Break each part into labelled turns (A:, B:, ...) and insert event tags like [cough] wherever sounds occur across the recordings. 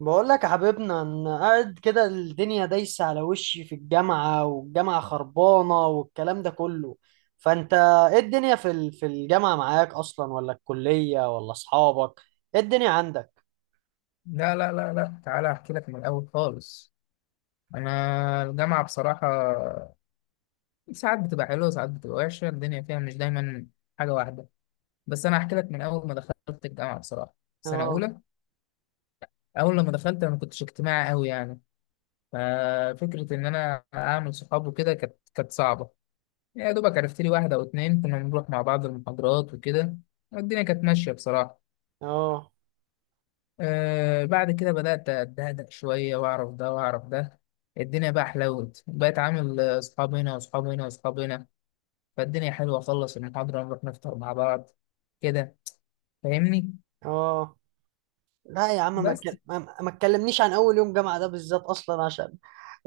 A: بقول لك يا حبيبنا، انا قاعد كده الدنيا دايسه على وشي في الجامعه، والجامعه خربانه والكلام ده كله. فانت ايه الدنيا في في الجامعه معاك اصلا، ولا الكليه ولا اصحابك؟ ايه الدنيا عندك؟
B: لا لا لا لا، تعالى احكي لك من الاول خالص. انا الجامعه بصراحه ساعات بتبقى حلوه، ساعات بتبقى وحشه. الدنيا فيها مش دايما حاجه واحده. بس انا احكي لك من اول ما دخلت الجامعه بصراحه. سنه
A: اه.
B: اولى اول لما دخلت انا ما كنتش اجتماعي قوي يعني. ففكره ان انا اعمل صحاب وكده كانت صعبه. يا دوبك عرفت لي واحده او اتنين، كنا بنروح مع بعض المحاضرات وكده. والدنيا كانت ماشيه بصراحه.
A: اه.
B: بعد كده بدأت أتهدأ شوية، وأعرف ده وأعرف ده. الدنيا بقى حلوت، بقيت عامل أصحاب هنا وأصحاب هنا وأصحاب هنا. فالدنيا حلوة، أخلص المحاضرة نروح نفطر مع بعض. كده، فاهمني؟
A: اه. لا يا عم، ما
B: بس
A: تك- ما ما تكلمنيش عن اول يوم جامعه ده بالذات، اصلا عشان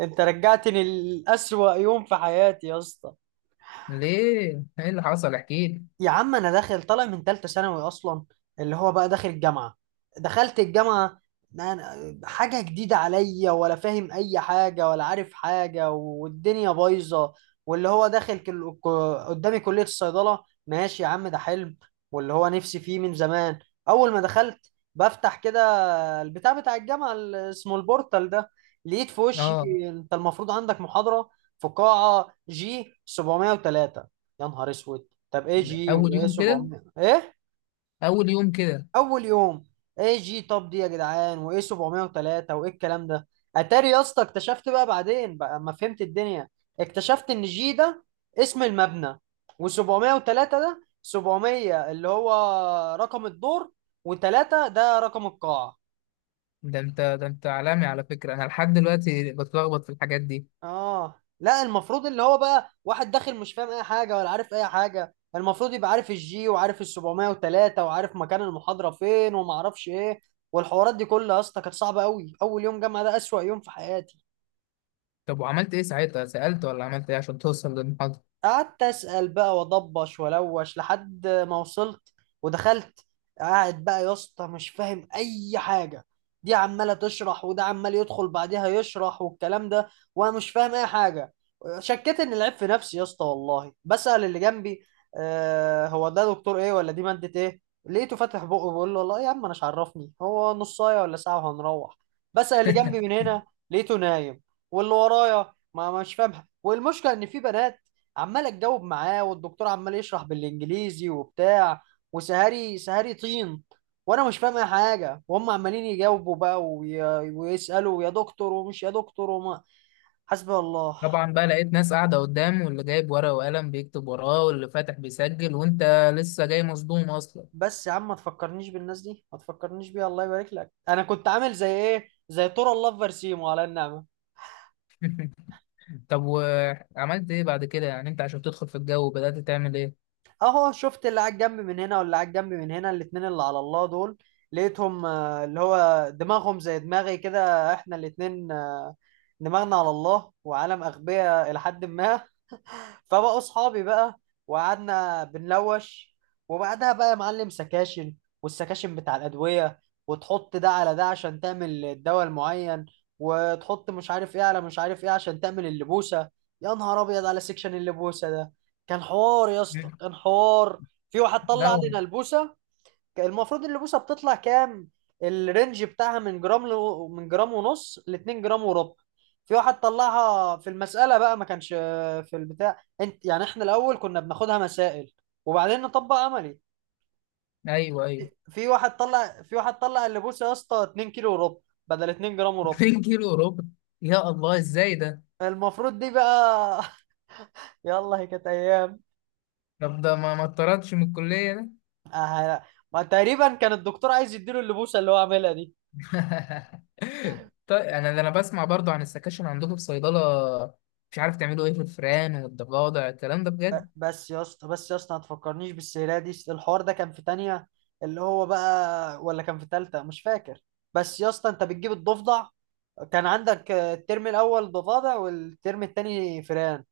A: انت رجعتني لأسوأ يوم في حياتي يا اسطى.
B: ليه؟ إيه اللي حصل؟ احكيلي.
A: يا عم انا داخل طالع من ثالثه ثانوي اصلا، اللي هو بقى داخل الجامعه. دخلت الجامعه، أنا حاجه جديده عليا، ولا فاهم اي حاجه ولا عارف حاجه، والدنيا بايظه. واللي هو داخل قدامي كليه الصيدله، ماشي يا عم ده حلم واللي هو نفسي فيه من زمان. اول ما دخلت بفتح كده البتاع بتاع الجامعه اللي اسمه البورتال ده، لقيت في وشي:
B: آه،
A: انت المفروض عندك محاضره في قاعه جي 703. يا نهار اسود، طب اي جي
B: أول
A: وايه
B: يوم كده.
A: 700 ايه؟
B: أول يوم كده.
A: اول يوم، اي جي؟ طب دي يا جدعان وايه 703 وايه الكلام ده؟ اتاري يا اسطى اكتشفت بقى بعدين بقى، ما فهمت الدنيا، اكتشفت ان جي ده اسم المبنى، و703 ده 700 اللي هو رقم الدور، و3 ده رقم القاعة.
B: ده أنت عالمي على فكرة، أنا لحد دلوقتي بتلخبط في الحاجات دي.
A: اه. لا، المفروض اللي هو بقى واحد داخل مش فاهم اي حاجه ولا عارف اي حاجه، المفروض يبقى عارف الجي وعارف ال 703 وعارف مكان المحاضره فين وما اعرفش ايه، والحوارات دي كلها يا اسطى كانت صعبه قوي. اول يوم جامعه ده اسوأ يوم في حياتي.
B: طب وعملت إيه ساعتها؟ سألت ولا عملت إيه عشان توصل للمحاضرة؟
A: قعدت اسال بقى واضبش والوش لحد ما وصلت ودخلت. قاعد بقى يا اسطى مش فاهم اي حاجه، دي عماله تشرح وده عمال يدخل بعدها يشرح والكلام ده، وانا مش فاهم اي حاجه. شكيت ان العيب في نفسي يا اسطى، والله بسال اللي جنبي: آه هو ده دكتور ايه، ولا دي ماده ايه؟ لقيته فاتح بقه بيقول له والله يا عم انا مش عرفني هو نصايه ولا ساعه وهنروح. بسال اللي جنبي من هنا، لقيته نايم. واللي ورايا ما مش فاهمها، والمشكله ان في بنات عمال اتجاوب معاه، والدكتور عمال يشرح بالانجليزي وبتاع، وسهري سهري طين، وانا مش فاهم اي حاجه، وهم عمالين يجاوبوا بقى ويسالوا يا دكتور ومش يا دكتور وما، حسبي الله.
B: طبعا بقى لقيت ناس قاعدة قدام، واللي جايب ورقة وقلم بيكتب وراه، واللي فاتح بيسجل، وانت لسه جاي مصدوم اصلا.
A: بس يا عم ما تفكرنيش بالناس دي، ما تفكرنيش بيها الله يبارك لك، انا كنت عامل زي ايه، زي تورا الله في برسيمو على النعمه.
B: طب وعملت ايه بعد كده؟ يعني انت عشان تدخل في الجو بدأت تعمل ايه؟
A: اهو شفت اللي على الجنب من هنا واللي على الجنب من هنا، الاتنين اللي على الله دول، لقيتهم اللي هو دماغهم زي دماغي كده، احنا الاتنين دماغنا على الله وعالم اغبياء الى حد ما، فبقوا اصحابي بقى وقعدنا بنلوش. وبعدها بقى يا معلم سكاشن، والسكاشن بتاع الادويه، وتحط ده على ده عشان تعمل الدواء المعين، وتحط مش عارف ايه على مش عارف ايه عشان تعمل اللبوسه. يا نهار ابيض على سكشن اللبوسه ده، كان حوار يا اسطى
B: مم.
A: كان حوار. في واحد طلع
B: لا.
A: علينا البوسه. المفروض اللبوسه بتطلع كام؟ الرينج بتاعها من جرام من جرام ونص ل 2 جرام وربع. في واحد طلعها في المسألة بقى، ما كانش في البتاع، انت يعني احنا الأول كنا بناخدها مسائل وبعدين نطبق عملي.
B: ايوه، ايوه.
A: في واحد طلع اللبوسة يا اسطى 2 كيلو وربع، بدل 2 جرام
B: [laughs]
A: وربع.
B: 2 كيلو وربع! يا الله ازاي ده؟
A: المفروض دي بقى [laughs] يلا، هي كانت أيام.
B: طب ده ما اتطردش من الكلية ده؟
A: آه، تقريبا كان الدكتور عايز يديله اللبوسة اللي هو عاملها دي.
B: [laughs] طيب، انا ده انا بسمع برضو عن السكاشن عندكم في صيدلة. مش عارف تعملوا ايه في الفئران والضفادع الكلام ده بجد؟
A: بس يا اسطى ما تفكرنيش بالسيرة دي، الحوار ده كان في تانية اللي هو بقى، ولا كان في تالتة مش فاكر. بس يا اسطى انت بتجيب الضفدع، كان عندك الترم الاول ضفادع والترم التاني فئران.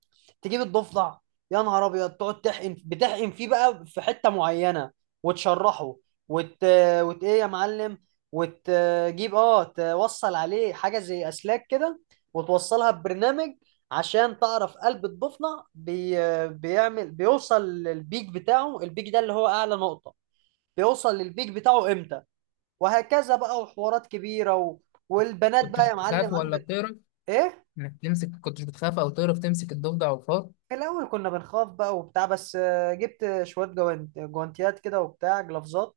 A: تجيب الضفدع، يا نهار ابيض، تقعد بتحقن فيه بقى في حته معينه وتشرحه وت... وت ايه يا معلم، وتجيب اه توصل عليه حاجه زي اسلاك كده وتوصلها ببرنامج عشان تعرف قلب الضفدع بيعمل بيوصل للبيك بتاعه، البيك ده اللي هو اعلى نقطه، بيوصل للبيك بتاعه امتى، وهكذا بقى وحوارات كبيره و، والبنات
B: كنت
A: بقى يا
B: بتخاف
A: معلم
B: ولا
A: عندك،
B: بتهرب؟
A: ايه.
B: انك تمسك، كنتش بتخاف او تعرف تمسك الضفدع والفار؟
A: في الاول كنا بنخاف بقى وبتاع، بس جبت شويه جوانتيات كده وبتاع جلافزات،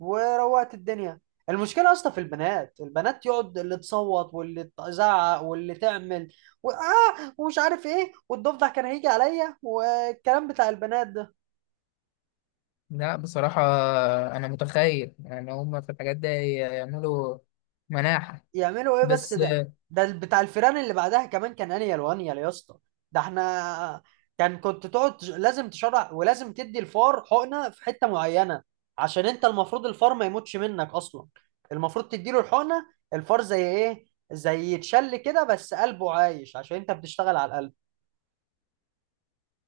A: وروقت الدنيا. المشكله اصلا في البنات، البنات يقعد اللي تصوت واللي تزعق واللي تعمل و ومش عارف ايه، والضفدع كان هيجي عليا والكلام بتاع البنات ده
B: لا بصراحة، انا متخيل يعني هما في الحاجات دي يعملوا مناحة.
A: يعملوا ايه بس
B: بس
A: ده. ده بتاع الفيران اللي بعدها كمان كان انيل وانيل يا اسطى، ده احنا كان كنت تقعد لازم تشرع ولازم تدي الفار حقنه في حته معينه، عشان انت المفروض الفار ما يموتش منك اصلا، المفروض تديله الحقنه. الفار زي ايه، زي يتشل كده، بس قلبه عايش عشان انت بتشتغل على القلب.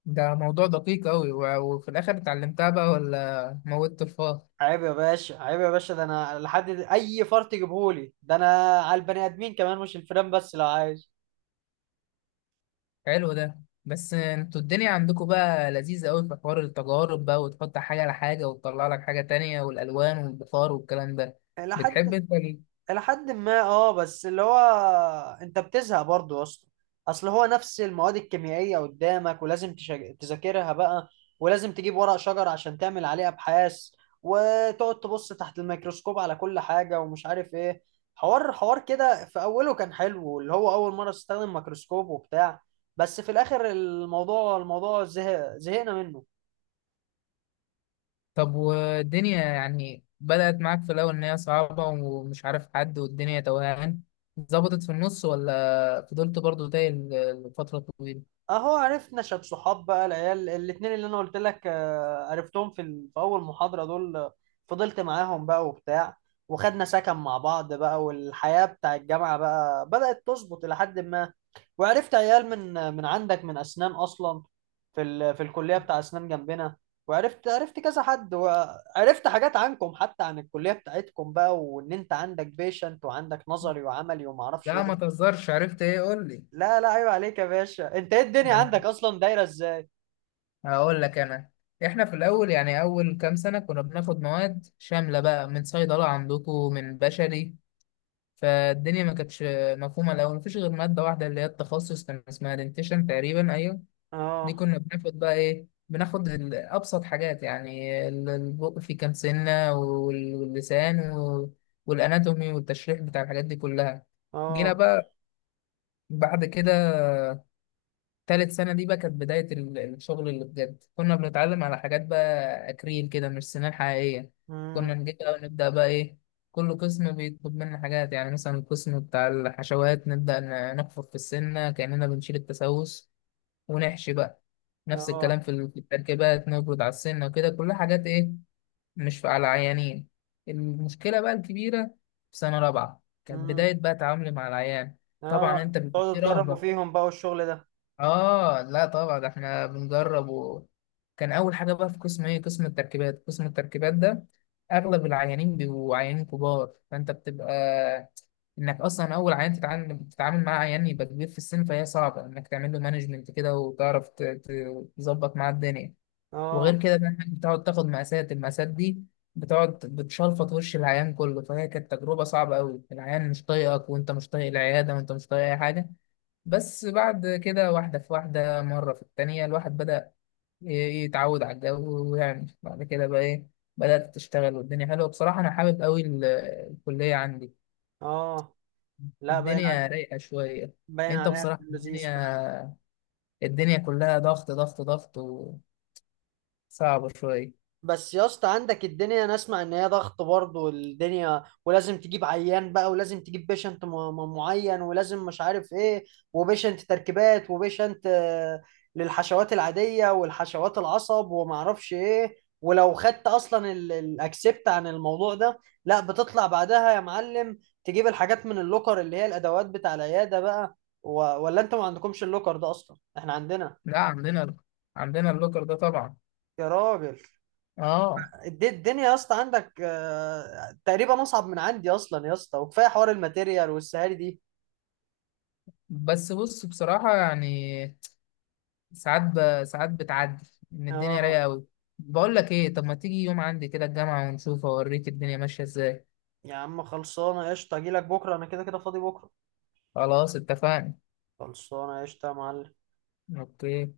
B: ده موضوع دقيق قوي. وفي الاخر اتعلمتها بقى ولا موتت الفار؟
A: عيب يا باشا، عيب يا باشا، ده انا لحد اي فار تجيبهولي ده انا، على البني ادمين كمان مش الفيران بس، لو عايش.
B: حلو ده. بس انتوا الدنيا عندكم بقى لذيذة قوي في حوار التجارب بقى، وتحط حاجة على حاجة وتطلع لك حاجة تانية، والالوان والبخار والكلام ده.
A: لحد
B: بتحب انت؟
A: الى حد ما اه، بس اللي هو انت بتزهق برضه يا اسطى. اصل هو نفس المواد الكيميائيه قدامك ولازم تذاكرها بقى، ولازم تجيب ورق شجر عشان تعمل عليه ابحاث، وتقعد تبص تحت الميكروسكوب على كل حاجه ومش عارف ايه. حوار حوار كده، في اوله كان حلو اللي هو اول مره تستخدم ميكروسكوب وبتاع، بس في الاخر الموضوع زهق، زهقنا منه.
B: طب والدنيا يعني بدأت معاك في الأول إن هي صعبة، ومش عارف حد، والدنيا توهان. ظبطت في النص ولا فضلت برضو تايه لفترة طويلة؟
A: اهو عرفنا شاب صحاب بقى، العيال الاتنين اللي انا قلت لك عرفتهم في في اول محاضرة دول، فضلت معاهم بقى وبتاع، وخدنا سكن مع بعض بقى، والحياة بتاع الجامعة بقى بدأت تظبط إلى حد ما. وعرفت عيال من عندك، من أسنان أصلا، في في الكلية بتاع أسنان جنبنا. عرفت كذا حد، وعرفت حاجات عنكم حتى، عن الكلية بتاعتكم بقى، وإن أنت عندك بيشنت وعندك نظري وعملي ومعرفش
B: لا
A: إيه.
B: ما تهزرش، عرفت إيه؟ قول لي.
A: لا لا عيب عليك يا باشا، أنت إيه الدنيا عندك
B: نعم.
A: أصلا دايرة إزاي؟
B: هقول لك أنا. إحنا في الأول يعني أول كام سنة كنا بناخد مواد شاملة بقى من صيدلة عندكم من بشري. فالدنيا ما كانتش مفهومة الأول. مفيش غير مادة واحدة اللي هي التخصص، كان اسمها دنتيشن تقريبا، أيوه. دي
A: اه.
B: كنا بناخد بقى ايه، بناخد ابسط حاجات، يعني البق في كام سنه، واللسان والاناتومي والتشريح بتاع الحاجات دي كلها. جينا
A: اه.
B: بقى بعد كده، تالت سنه دي بقى كانت بدايه الشغل اللي بجد. كنا بنتعلم على حاجات بقى اكريل كده، مش سنان حقيقيه.
A: امم.
B: كنا نجي بقى ونبدا بقى ايه، كل قسم بيطلب منا حاجات. يعني مثلا القسم بتاع الحشوات، نبدا نحفر في السنه كاننا بنشيل التسوس ونحشي بقى. نفس
A: اه.
B: الكلام في في التركيبات، نبرد على السنة وكده، كلها حاجات ايه، مش على عيانين. المشكلة بقى الكبيرة في سنة رابعة كانت
A: امم.
B: بداية بقى تعاملي مع العيان.
A: اه.
B: طبعا انت بيبقى
A: تقعدوا
B: في
A: تجربوا
B: رهبة.
A: فيهم بقى والشغل ده؟
B: اه لا طبعا احنا بنجرب. وكان اول حاجه بقى في قسم ايه، قسم التركيبات. قسم التركيبات ده اغلب العيانين بيبقوا عيانين كبار، فانت بتبقى انك اصلا اول عيان بتتعامل مع عيان يبقى كبير في السن، فهي صعبه انك تعمل له مانجمنت كده، وتعرف تظبط معاه الدنيا. وغير
A: اه.
B: كده بقى انك بتقعد تاخد مقاسات. المقاسات دي بتقعد بتشلفط وش العيان كله، فهي كانت تجربه صعبه قوي، العيان مش طايقك، وانت مش طايق العياده، وانت مش طايق اي حاجه. بس بعد كده واحدة في واحدة، مرة في التانية، الواحد بدأ ي- يتعود على الجو، ويعمل بعد كده بقى إيه، بدأت تشتغل، والدنيا حلوة. بصراحة أنا حابب أوي الكلية عندي.
A: اه. لا باين على،
B: الدنيا رايقة شوية.
A: باين
B: أنت
A: عليها في
B: بصراحة
A: اللذيذ.
B: الدنيا كلها ضغط ضغط ضغط، وصعبة شوية.
A: بس يا اسطى، عندك الدنيا انا اسمع ان هي ضغط برضه، والدنيا ولازم تجيب عيان بقى، ولازم تجيب بيشنت معين، ولازم مش عارف ايه، وبيشنت تركيبات وبيشنت للحشوات العادية والحشوات العصب ومعرفش ايه. ولو خدت اصلا الاكسبت عن الموضوع ده، لا بتطلع بعدها يا معلم، تجيب الحاجات من اللوكر اللي هي الادوات بتاع العيادة بقى و، ولا انتوا ما عندكمش اللوكر ده اصلا؟ احنا عندنا.
B: لا عندنا اللوكر ده طبعا.
A: يا راجل.
B: آه.
A: الدنيا يا اسطى عندك تقريبا اصعب من عندي اصلا يا اسطى، وكفايه حوار الماتيريال والسهاري دي.
B: بس بص بصراحة يعني، ساعات ساعات بتعدي ان الدنيا
A: اه.
B: رايقه قوي. بقول لك ايه، طب ما تيجي يوم عندي كده الجامعه ونشوف، اوريك الدنيا ماشيه ازاي.
A: يا عم خلصانه قشطه، اجي لك بكره انا، كده كده فاضي بكره.
B: خلاص اتفقنا.
A: خلصانه قشطه يا معلم.
B: اوكي.